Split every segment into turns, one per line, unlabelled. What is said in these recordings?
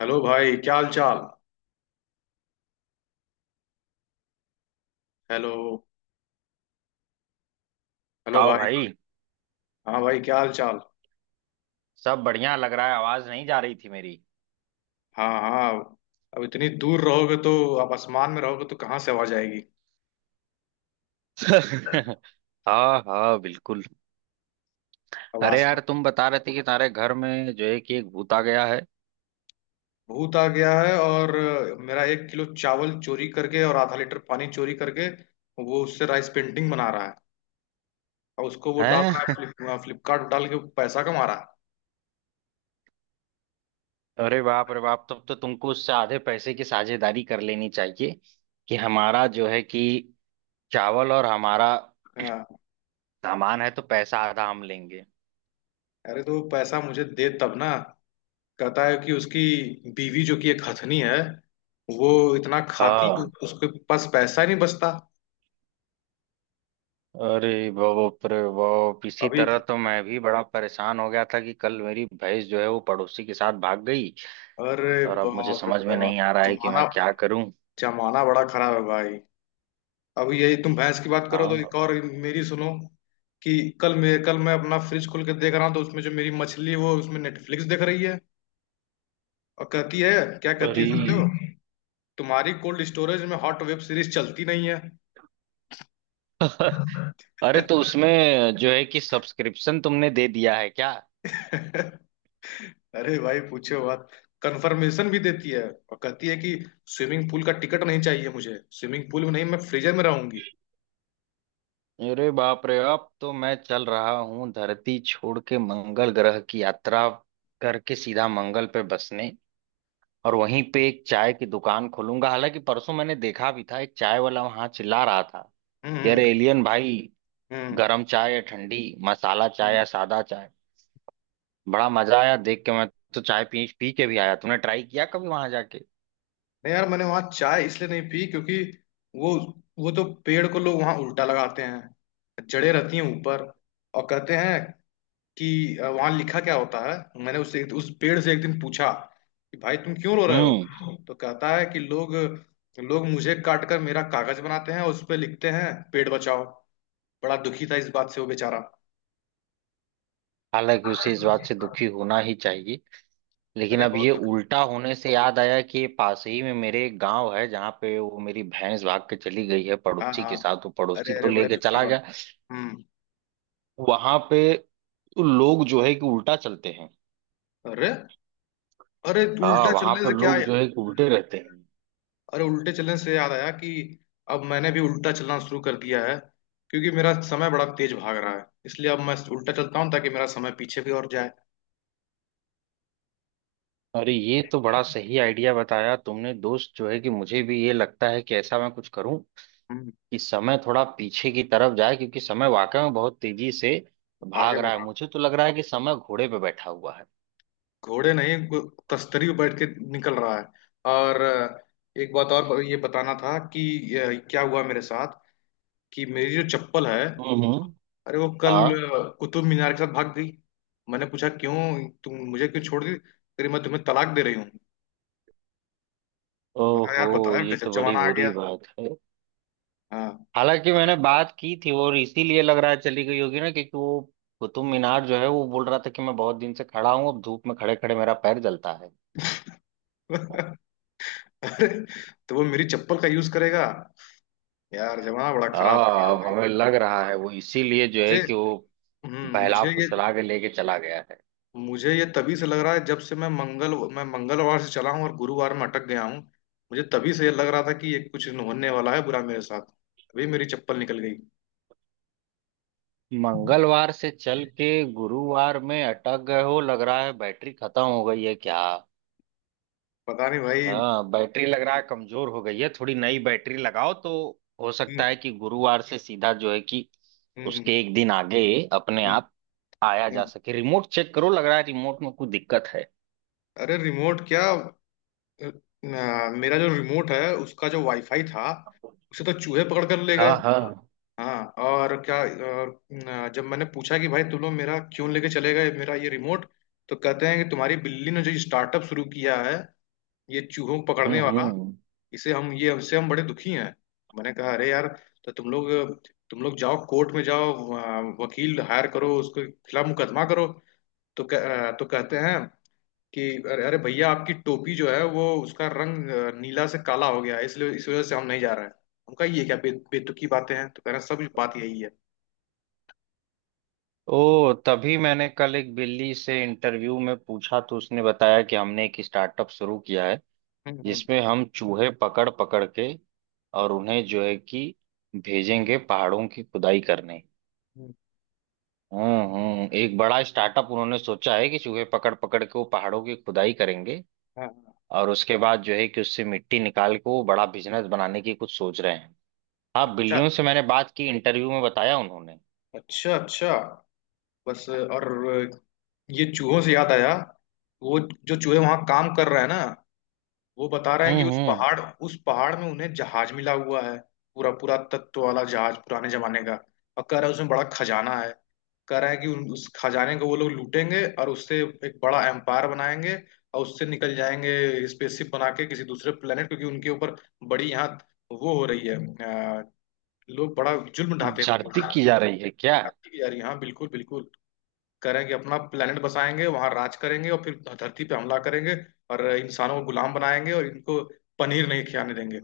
Hello भाई, क्या हाल चाल। हेलो। हेलो
बताओ
भाई।
भाई।
हाँ भाई, क्या हाल चाल।
सब बढ़िया। लग रहा है आवाज नहीं जा रही थी मेरी।
हाँ, हाँ। अब इतनी दूर रहोगे तो आप आसमान में रहोगे तो कहाँ से आवाज आएगी।
हाँ हाँ बिल्कुल।
अब
अरे यार,
आसमान।
तुम बता रहे थे कि तुम्हारे घर में जो है कि एक भूत आ गया है।
भूत आ गया है, और मेरा 1 किलो चावल चोरी करके और आधा लीटर पानी चोरी करके वो उससे राइस पेंटिंग बना रहा है। और उसको वो डाल रहा
हैं?
है फ्लिपकार्ट डाल के पैसा कमा रहा
अरे बाप रे बाप, तब तो तुमको उससे आधे पैसे की साझेदारी कर लेनी चाहिए कि हमारा जो है कि चावल और हमारा
है। हाँ।
सामान है तो पैसा आधा हम लेंगे।
अरे तो वो पैसा मुझे दे तब ना। कहता है कि उसकी बीवी, जो कि एक हथनी है, वो इतना खाती कि
हाँ।
उसके पास पैसा ही नहीं बचता।
अरे बाप रे बाप, इसी
अभी।
तरह तो मैं भी बड़ा परेशान हो गया था कि कल मेरी भैंस जो है वो पड़ोसी के साथ भाग गई।
अरे
और अब मुझे
बाप रे
समझ में
बाप।
नहीं आ रहा है कि
जमाना
मैं क्या करूं।
जमाना बड़ा खराब है भाई। अब यही, तुम भैंस की बात करो तो एक
हाँ।
और मेरी सुनो कि कल मैं अपना फ्रिज खोल के देख रहा हूँ तो उसमें जो मेरी मछली है, वो उसमें नेटफ्लिक्स देख रही है। और कहती है, क्या कहती
अरे
है जानते हो? तुम्हारी कोल्ड स्टोरेज में हॉट वेब सीरीज चलती नहीं है।
अरे, तो उसमें जो है कि सब्सक्रिप्शन तुमने दे दिया है क्या?
अरे भाई पूछो बात। कंफर्मेशन भी देती है और कहती है कि स्विमिंग पूल का टिकट नहीं चाहिए मुझे, स्विमिंग पूल में नहीं, मैं फ्रीजर में रहूंगी।
अरे बाप रे, अब तो मैं चल रहा हूँ धरती छोड़ के मंगल ग्रह की यात्रा करके सीधा मंगल पे बसने। और वहीं पे एक चाय की दुकान खोलूंगा। हालांकि परसों मैंने देखा भी था, एक चाय वाला वहां चिल्ला रहा था,
हम्म,
यार
हम्म,
एलियन भाई,
हम्म।
गरम चाय या ठंडी, मसाला चाय या
हम्म।
सादा चाय। बड़ा मजा आया देख के मैं तो चाय पी पी के भी आया। तुमने ट्राई किया कभी वहां जाके?
नहीं यार, मैंने वहां चाय इसलिए नहीं पी क्योंकि वो वो तो पेड़ को लोग वहां उल्टा लगाते हैं, जड़ें रहती हैं ऊपर। और कहते हैं कि वहां लिखा क्या होता है। मैंने उस पेड़ से एक दिन पूछा कि भाई तुम क्यों रो रहे
हम्म।
हो, तो कहता है कि लोग लोग मुझे काट कर मेरा कागज बनाते हैं और उस पर लिखते हैं पेड़ बचाओ। बड़ा दुखी था इस बात से वो बेचारा।
हालांकि उसे इस बात से दुखी होना ही चाहिए। लेकिन
अरे
अब
बहुत
ये
दुख।
उल्टा होने से याद आया कि ये पास ही में मेरे एक गांव है जहाँ पे वो मेरी भैंस भाग के चली गई है
हाँ,
पड़ोसी
हाँ।
के साथ, वो पड़ोसी
अरे,
तो
अरे, बड़े
लेके
दुख की
चला
बात।
गया।
हम्म।
वहां पे लोग जो है कि उल्टा चलते हैं।
अरे, अरे,
हाँ,
उल्टा
वहां
चलने
पर
से क्या?
लोग जो है कि उल्टे रहते हैं।
अरे, उल्टे चलने से याद आया कि अब मैंने भी उल्टा चलना शुरू कर दिया है, क्योंकि मेरा समय बड़ा तेज भाग रहा है, इसलिए अब मैं उल्टा चलता हूँ ताकि मेरा समय पीछे भी और जाए।
अरे ये तो बड़ा सही आइडिया बताया तुमने दोस्त, जो है कि मुझे भी ये लगता है कि ऐसा मैं कुछ करूं
हम्म।
कि समय थोड़ा पीछे की तरफ जाए। क्योंकि समय वाकई में बहुत तेजी से भाग
आगे
रहा
बढ़
है,
रहा।
मुझे तो लग रहा है कि समय घोड़े पे बैठा हुआ है।
घोड़े नहीं, तस्तरी पे बैठ के निकल रहा है। और एक बात और ये बताना था कि क्या हुआ मेरे साथ, कि मेरी जो चप्पल है,
हम्म। हम्म।
अरे वो कल
हाँ।
कुतुब मीनार के साथ भाग गई। मैंने पूछा क्यों, तुम मुझे क्यों छोड़ दी? कह रही मैं तुम्हें तलाक दे रही हूँ। मैं कहा
ओहो,
यार, बताया
ये
गजब
तो बड़ी
जमाना आ
बुरी
गया।
बात है।
हाँ।
हालांकि मैंने बात की थी और इसीलिए लग रहा है चली गई होगी ना, क्योंकि वो कुतुब मीनार जो है वो बोल रहा था कि मैं बहुत दिन से खड़ा हूँ, अब धूप में खड़े खड़े मेरा पैर जलता है।
अरे तो वो मेरी चप्पल का यूज करेगा। यार, जमाना बड़ा खराब हो
हाँ,
गया
अब हमें
भाई।
लग रहा है वो इसीलिए जो है
मुझे
कि वो
हम्म
बहला
मुझे ये
फुसला के लेके चला गया है।
मुझे ये तभी से लग रहा है जब से मैं मंगलवार से चला हूँ और गुरुवार में अटक गया हूँ। मुझे तभी से ये लग रहा था कि ये कुछ होने वाला है बुरा मेरे साथ। अभी मेरी चप्पल निकल गई।
मंगलवार से चल के गुरुवार में अटक गए हो, लग रहा है बैटरी खत्म हो गई है क्या?
पता नहीं भाई।
हाँ, बैटरी लग रहा है कमजोर हो गई है, थोड़ी नई बैटरी लगाओ तो हो सकता
हम्म,
है कि गुरुवार से सीधा जो है कि
हम्म, हम्म,
उसके एक दिन आगे अपने
हम्म।
आप आया जा
हम्म।
सके। रिमोट चेक करो, लग रहा है रिमोट में कुछ दिक्कत है।
अरे रिमोट क्या? अ, मेरा जो रिमोट है उसका जो वाईफाई था, उसे तो चूहे पकड़ कर ले
हाँ
गए।
हाँ।
हाँ, और क्या। और, न, जब मैंने पूछा कि भाई तुम लोग मेरा क्यों लेके चले गए मेरा ये रिमोट, तो कहते हैं कि तुम्हारी बिल्ली ने जो स्टार्टअप शुरू किया है, ये चूहों को पकड़ने वाला,
हम्म।
इसे हम ये हमसे हम बड़े दुखी हैं। मैंने कहा अरे यार, तो तुम लोग जाओ, कोर्ट में जाओ, वकील हायर करो, उसके खिलाफ मुकदमा करो। तो कहते हैं कि अरे, अरे, भैया आपकी टोपी जो है, वो उसका रंग नीला से काला हो गया है, इसलिए इस वजह से हम नहीं जा रहे हैं। हम कहा ये क्या बेतुकी बातें हैं, तो कह रहे हैं सब बात यही है।
ओ, तभी मैंने कल एक दिल्ली से इंटरव्यू में पूछा तो उसने बताया कि हमने एक स्टार्टअप शुरू किया है
हम्म,
जिसमें हम चूहे पकड़ पकड़ के और उन्हें जो है कि
हम्म,
भेजेंगे पहाड़ों की खुदाई करने।
हम्म।
हम्म, एक बड़ा स्टार्टअप उन्होंने सोचा है कि चूहे पकड़ पकड़ के वो पहाड़ों की खुदाई करेंगे।
हाँ, हाँ।
और उसके बाद जो है कि उससे मिट्टी निकाल के वो बड़ा बिजनेस बनाने की कुछ सोच रहे हैं। हाँ,
अच्छा,
बिल्लियों से मैंने बात की, इंटरव्यू में बताया उन्होंने।
अच्छा। अच्छा, बस, और ये चूहों से याद आया। वो जो चूहे वहां काम कर रहे हैं ना, वो बता रहे हैं कि उस
हम्म।
पहाड़ उस पहाड़ में उन्हें जहाज मिला हुआ है। पूरा पूरा तत्व वाला जहाज, पुराने जमाने का। और कह रहा है उसमें बड़ा खजाना है। कह रहा है कि उस खजाने को वो लोग लूटेंगे और उससे एक बड़ा एम्पायर बनाएंगे। और उससे निकल जाएंगे, स्पेसशिप बना के किसी दूसरे प्लेनेट, क्योंकि उनके ऊपर बड़ी यहाँ वो हो रही है। लोग बड़ा जुल्म ढाते
भर्ती की
होंगे।
जा रही है क्या?
लगती भी जा रही है। हाँ, बिल्कुल, बिल्कुल। करेंगे अपना planet बसाएंगे, वहां राज करेंगे और फिर धरती पे हमला करेंगे और इंसानों को गुलाम बनाएंगे और इनको पनीर नहीं खिलाने देंगे।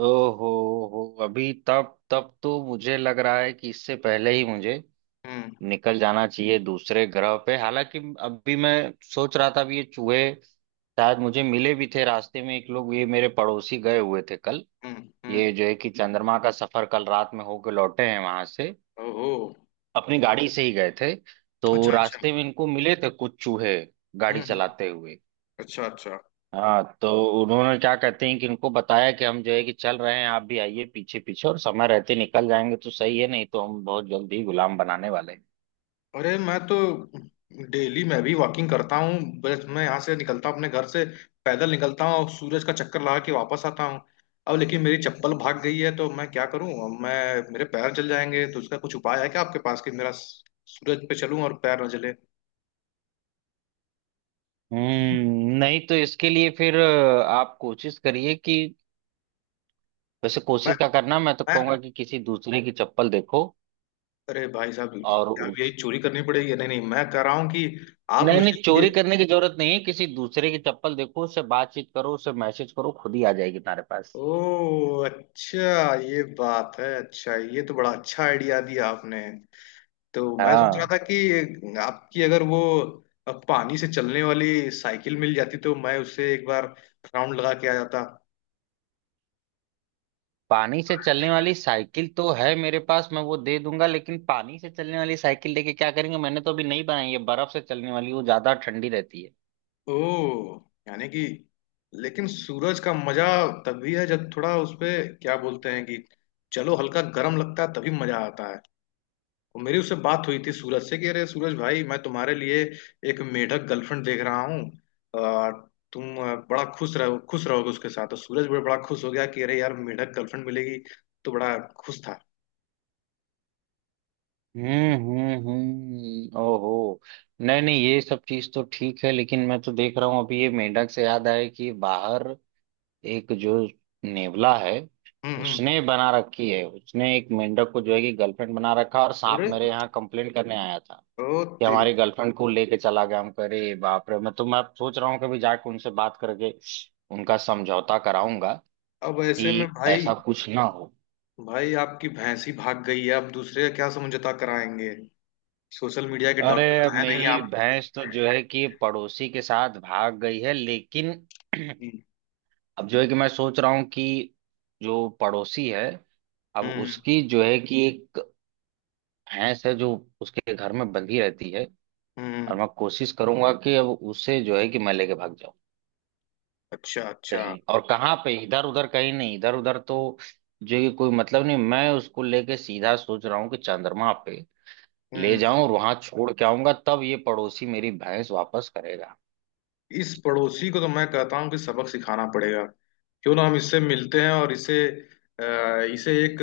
ओहो, हो, अभी तब तब तो मुझे लग रहा है कि इससे पहले ही मुझे
हम्म,
निकल जाना चाहिए दूसरे ग्रह पे। हालांकि अभी मैं सोच रहा था भी ये चूहे शायद मुझे मिले भी थे रास्ते में। एक लोग ये मेरे पड़ोसी गए हुए थे कल,
हम्म, हम्म।
ये जो है कि चंद्रमा का सफर कल रात में होके लौटे हैं वहां से।
ओहो।
अपनी गाड़ी से ही गए थे। तो
अच्छा, अच्छा।
रास्ते में इनको मिले थे कुछ चूहे गाड़ी
हम्म, हम्म।
चलाते हुए।
अच्छा, अच्छा।
हाँ, तो उन्होंने क्या कहते हैं कि इनको बताया कि हम जो है कि चल रहे हैं, आप भी आइए पीछे पीछे और समय रहते निकल जाएंगे तो सही है, नहीं तो हम बहुत जल्दी गुलाम बनाने वाले हैं।
अरे मैं तो डेली मैं भी वॉकिंग करता हूँ। बस मैं यहाँ से निकलता हूँ अपने घर से, पैदल निकलता हूँ और सूरज का चक्कर लगा के वापस आता हूँ। अब लेकिन मेरी चप्पल भाग गई है तो मैं क्या करूँ? अब मैं मेरे पैर जल जाएंगे, तो उसका कुछ उपाय है क्या आपके पास, कि मेरा सूरज पे चलूँ और पैर न जले?
हम्म, नहीं तो इसके लिए फिर आप कोशिश करिए कि, वैसे
मैं
कोशिश का करना, मैं तो कहूंगा
मैं
कि किसी दूसरे की चप्पल देखो।
अरे भाई साहब,
और
क्या अब यही
उस,
चोरी करनी पड़ेगी? नहीं, नहीं, मैं कह रहा हूँ कि आप
नहीं
मुझे
नहीं,
ये।
चोरी करने की जरूरत नहीं है, किसी दूसरे की चप्पल देखो, उससे बातचीत करो, उससे मैसेज करो, खुद ही आ जाएगी तुम्हारे पास।
ओ अच्छा, ये बात है। अच्छा, ये तो बड़ा अच्छा आइडिया दिया आपने। तो मैं सोच रहा
हाँ।
था कि आपकी अगर वो पानी से चलने वाली साइकिल मिल जाती तो मैं उससे एक बार राउंड लगा के आ जाता।
पानी से चलने वाली साइकिल तो है मेरे पास, मैं वो दे दूंगा, लेकिन पानी से चलने वाली साइकिल लेके क्या करेंगे? मैंने तो अभी नहीं बनाई है बर्फ से चलने वाली, वो ज्यादा ठंडी रहती है।
ओ, यानी कि, लेकिन सूरज का मजा तभी है जब थोड़ा उसपे, क्या बोलते हैं कि, चलो, हल्का गर्म लगता है तभी मजा आता है। और मेरी उससे बात हुई थी सूरज से कि अरे सूरज भाई, मैं तुम्हारे लिए एक मेढक गर्लफ्रेंड देख रहा हूँ। आ, तुम बड़ा खुश रहो, खुश रहोगे उसके साथ। तो सूरज भी बड़ा खुश हो गया कि अरे यार, मेढक गर्लफ्रेंड मिलेगी। तो बड़ा खुश था।
ओहो, नहीं नहीं, ये सब चीज तो ठीक है, लेकिन मैं तो देख रहा हूँ अभी, ये मेंढक से याद आया कि बाहर एक जो नेवला है,
हम्म, हम्म।
उसने बना रखी है, उसने एक मेंढक को जो है कि गर्लफ्रेंड बना रखा, और सांप
अरे,
मेरे यहाँ कंप्लेन करने आया था
ओ
कि
तेरी।
हमारी गर्लफ्रेंड को लेके चला गया। हम करे, बाप रे, मैं तो मैं अब सोच रहा हूँ कभी जाके उनसे बात करके उनका समझौता कराऊंगा
अब ऐसे में
कि
भाई,
ऐसा कुछ ना हो।
भाई आपकी भैंसी भाग गई है, अब दूसरे का क्या समझौता कराएंगे? सोशल मीडिया के
अरे,
डॉक्टर तो है नहीं
मेरी
आप।
भैंस तो जो है कि पड़ोसी के साथ भाग गई है, लेकिन
हम्म,
अब जो है कि मैं सोच रहा हूँ कि जो पड़ोसी है, अब
हम्म,
उसकी जो है कि एक भैंस है जो उसके घर में बंधी रहती है। और
हम्म।
मैं कोशिश करूंगा कि अब उसे जो है कि मैं लेके भाग जाऊं
अच्छा, अच्छा।
कहीं और। कहाँ पे इधर उधर? कहीं नहीं, इधर उधर तो जो है कि कोई मतलब नहीं। मैं उसको लेके सीधा सोच रहा हूँ कि चंद्रमा पे ले
हम्म।
जाऊं और वहां छोड़ के आऊंगा, तब ये पड़ोसी मेरी भैंस वापस करेगा।
इस पड़ोसी को तो मैं कहता हूँ कि सबक सिखाना पड़ेगा। क्यों ना हम इससे मिलते हैं और इसे अ, इसे एक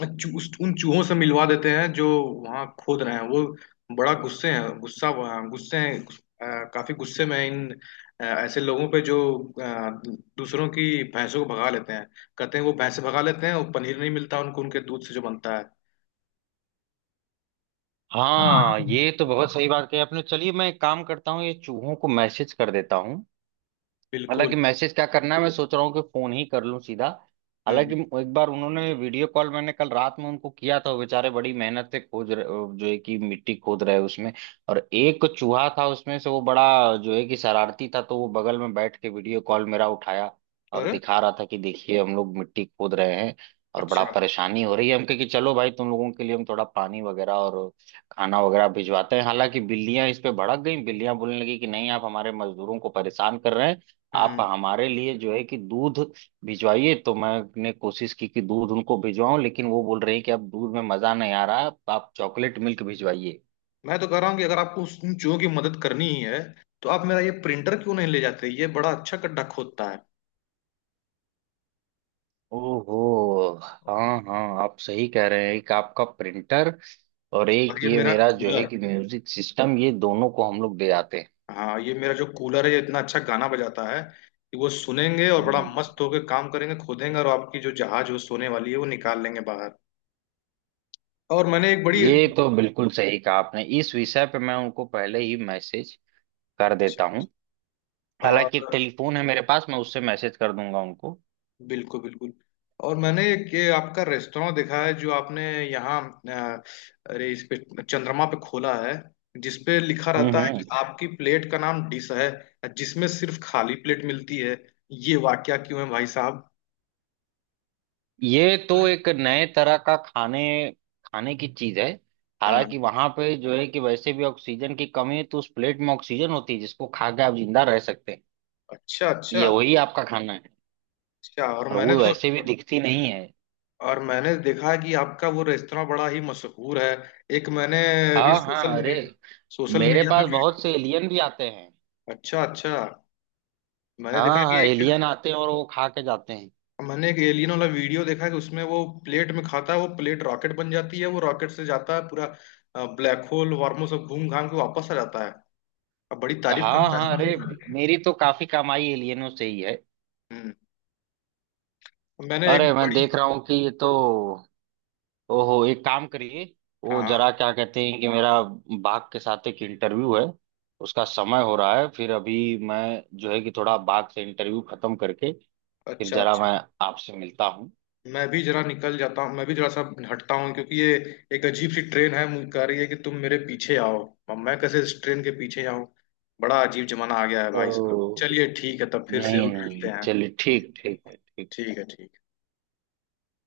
अ, उन चूहों से मिलवा देते हैं जो वहाँ खोद रहे हैं। वो बड़ा गुस्से हैं गुस्सा गुस्से हैं अ, काफी गुस्से में हैं इन ऐसे लोगों पे जो अ, दूसरों की भैंसों को भगा लेते हैं। कहते हैं वो भैंसे भगा लेते हैं और पनीर नहीं मिलता उनको, उनके दूध से जो बनता है।
हाँ ये तो बहुत सही बात कही आपने, चलिए मैं एक काम करता हूँ, ये चूहों को मैसेज कर देता हूँ। हालांकि
बिल्कुल।
मैसेज क्या करना है, मैं सोच रहा हूँ कि फोन ही कर लूं सीधा।
हम्म।
हालांकि एक बार उन्होंने वीडियो कॉल, मैंने कल रात में उनको किया था, वो बेचारे बड़ी मेहनत से खोज रहे, जो है कि मिट्टी खोद रहे उसमें। और एक चूहा था उसमें से वो बड़ा जो है कि शरारती था, तो वो बगल में बैठ के वीडियो कॉल मेरा उठाया और
और
दिखा रहा था कि देखिए हम लोग मिट्टी खोद रहे हैं और बड़ा
अच्छा।
परेशानी हो रही है। हम कहे कि चलो भाई, तुम लोगों के लिए हम थोड़ा पानी वगैरह और खाना वगैरह भिजवाते हैं। हालांकि बिल्लियां इस पे भड़क गई, बिल्लियां बोलने लगी कि नहीं, आप हमारे मजदूरों को परेशान कर रहे हैं, आप
हम्म।
हमारे लिए जो है कि दूध भिजवाइए। तो मैंने कोशिश की कि दूध उनको भिजवाऊं, लेकिन वो बोल रहे हैं कि अब दूध में मजा नहीं आ रहा, आप चॉकलेट मिल्क भिजवाइए।
मैं तो कह रहा हूँ कि अगर आपको उस उन चूहों की मदद करनी ही है, तो आप मेरा ये प्रिंटर क्यों नहीं ले जाते, ये बड़ा अच्छा गड्ढा खोदता है।
ओहो, हाँ हाँ, आप सही कह रहे हैं, एक आपका प्रिंटर और
और
एक
ये
ये
मेरा
मेरा जो है
कूलर।
कि म्यूजिक सिस्टम, ये दोनों को हम लोग दे जाते हैं।
हाँ, ये मेरा जो कूलर है ये इतना अच्छा गाना बजाता है कि वो सुनेंगे और बड़ा
हम्म,
मस्त होकर काम करेंगे, खोदेंगे, और आपकी जो जहाज वो सोने वाली है वो निकाल लेंगे बाहर। और मैंने एक बड़ी।
ये तो बिल्कुल सही कहा आपने, इस विषय पे मैं उनको पहले ही मैसेज कर देता
अच्छा।
हूँ। हालांकि एक
और
टेलीफोन है मेरे पास, मैं उससे मैसेज कर दूंगा उनको।
बिल्कुल, बिल्कुल। और मैंने एक ये आपका रेस्टोरेंट देखा है जो आपने यहाँ, अ, अरे इस पे, चंद्रमा पे खोला है, जिस पे लिखा रहता है
हम्म।
कि आपकी प्लेट का नाम डिश है, जिसमें सिर्फ खाली प्लेट मिलती है। ये वाकया क्यों है भाई साहब?
ये तो एक नए तरह का खाने खाने की चीज है।
हाँ,
हालांकि वहां पे जो है कि वैसे भी ऑक्सीजन की कमी है, तो उस प्लेट में ऑक्सीजन होती है जिसको खा के आप जिंदा रह सकते हैं।
अच्छा, अच्छा।
ये वही आपका खाना है।
अच्छा, और
और
मैंने
वो
तो।
वैसे भी दिखती नहीं है।
और मैंने देखा है कि आपका वो रेस्तरा बड़ा ही मशहूर है। एक मैंने अभी,
हाँ हाँ,
सोशल
अरे,
मीडिया सोशल
मेरे
मीडिया पे
पास
वी
बहुत से एलियन भी आते हैं।
अच्छा, अच्छा। मैंने देखा
हाँ
कि
हाँ,
एक।
एलियन आते हैं और वो खा के जाते हैं।
मैंने एक एलियन वाला वीडियो देखा है कि उसमें वो प्लेट में खाता है, वो प्लेट रॉकेट बन जाती है, वो रॉकेट से जाता है, पूरा ब्लैक होल वार्मो सब घूम घाम के वापस आ जाता है। अब बड़ी तारीफ
हाँ
करता
हाँ,
है
अरे,
आपकी।
मेरी तो काफी कमाई एलियनों से ही है।
हम्म। मैंने एक
अरे मैं
बड़ी।
देख रहा हूँ कि ये तो, ओहो, एक काम करिए, वो
हाँ,
जरा क्या कहते हैं कि मेरा बाघ के साथ एक इंटरव्यू है, उसका समय हो रहा है। फिर अभी मैं जो है कि थोड़ा बाघ से इंटरव्यू खत्म करके फिर
अच्छा,
जरा
अच्छा।
मैं आपसे मिलता हूँ।
मैं भी जरा निकल जाता हूँ, मैं भी जरा सा हटता हूँ क्योंकि ये एक अजीब सी ट्रेन है, मुझे कह रही है कि तुम मेरे पीछे आओ। अब मैं कैसे इस ट्रेन के पीछे आऊँ? बड़ा अजीब जमाना आ गया है भाई साहब।
तो
चलिए ठीक है, तब फिर
नहीं
जरूर मिलते
नहीं,
हैं।
चलिए ठीक, ठीक है, ठीक।
ठीक है, ठीक।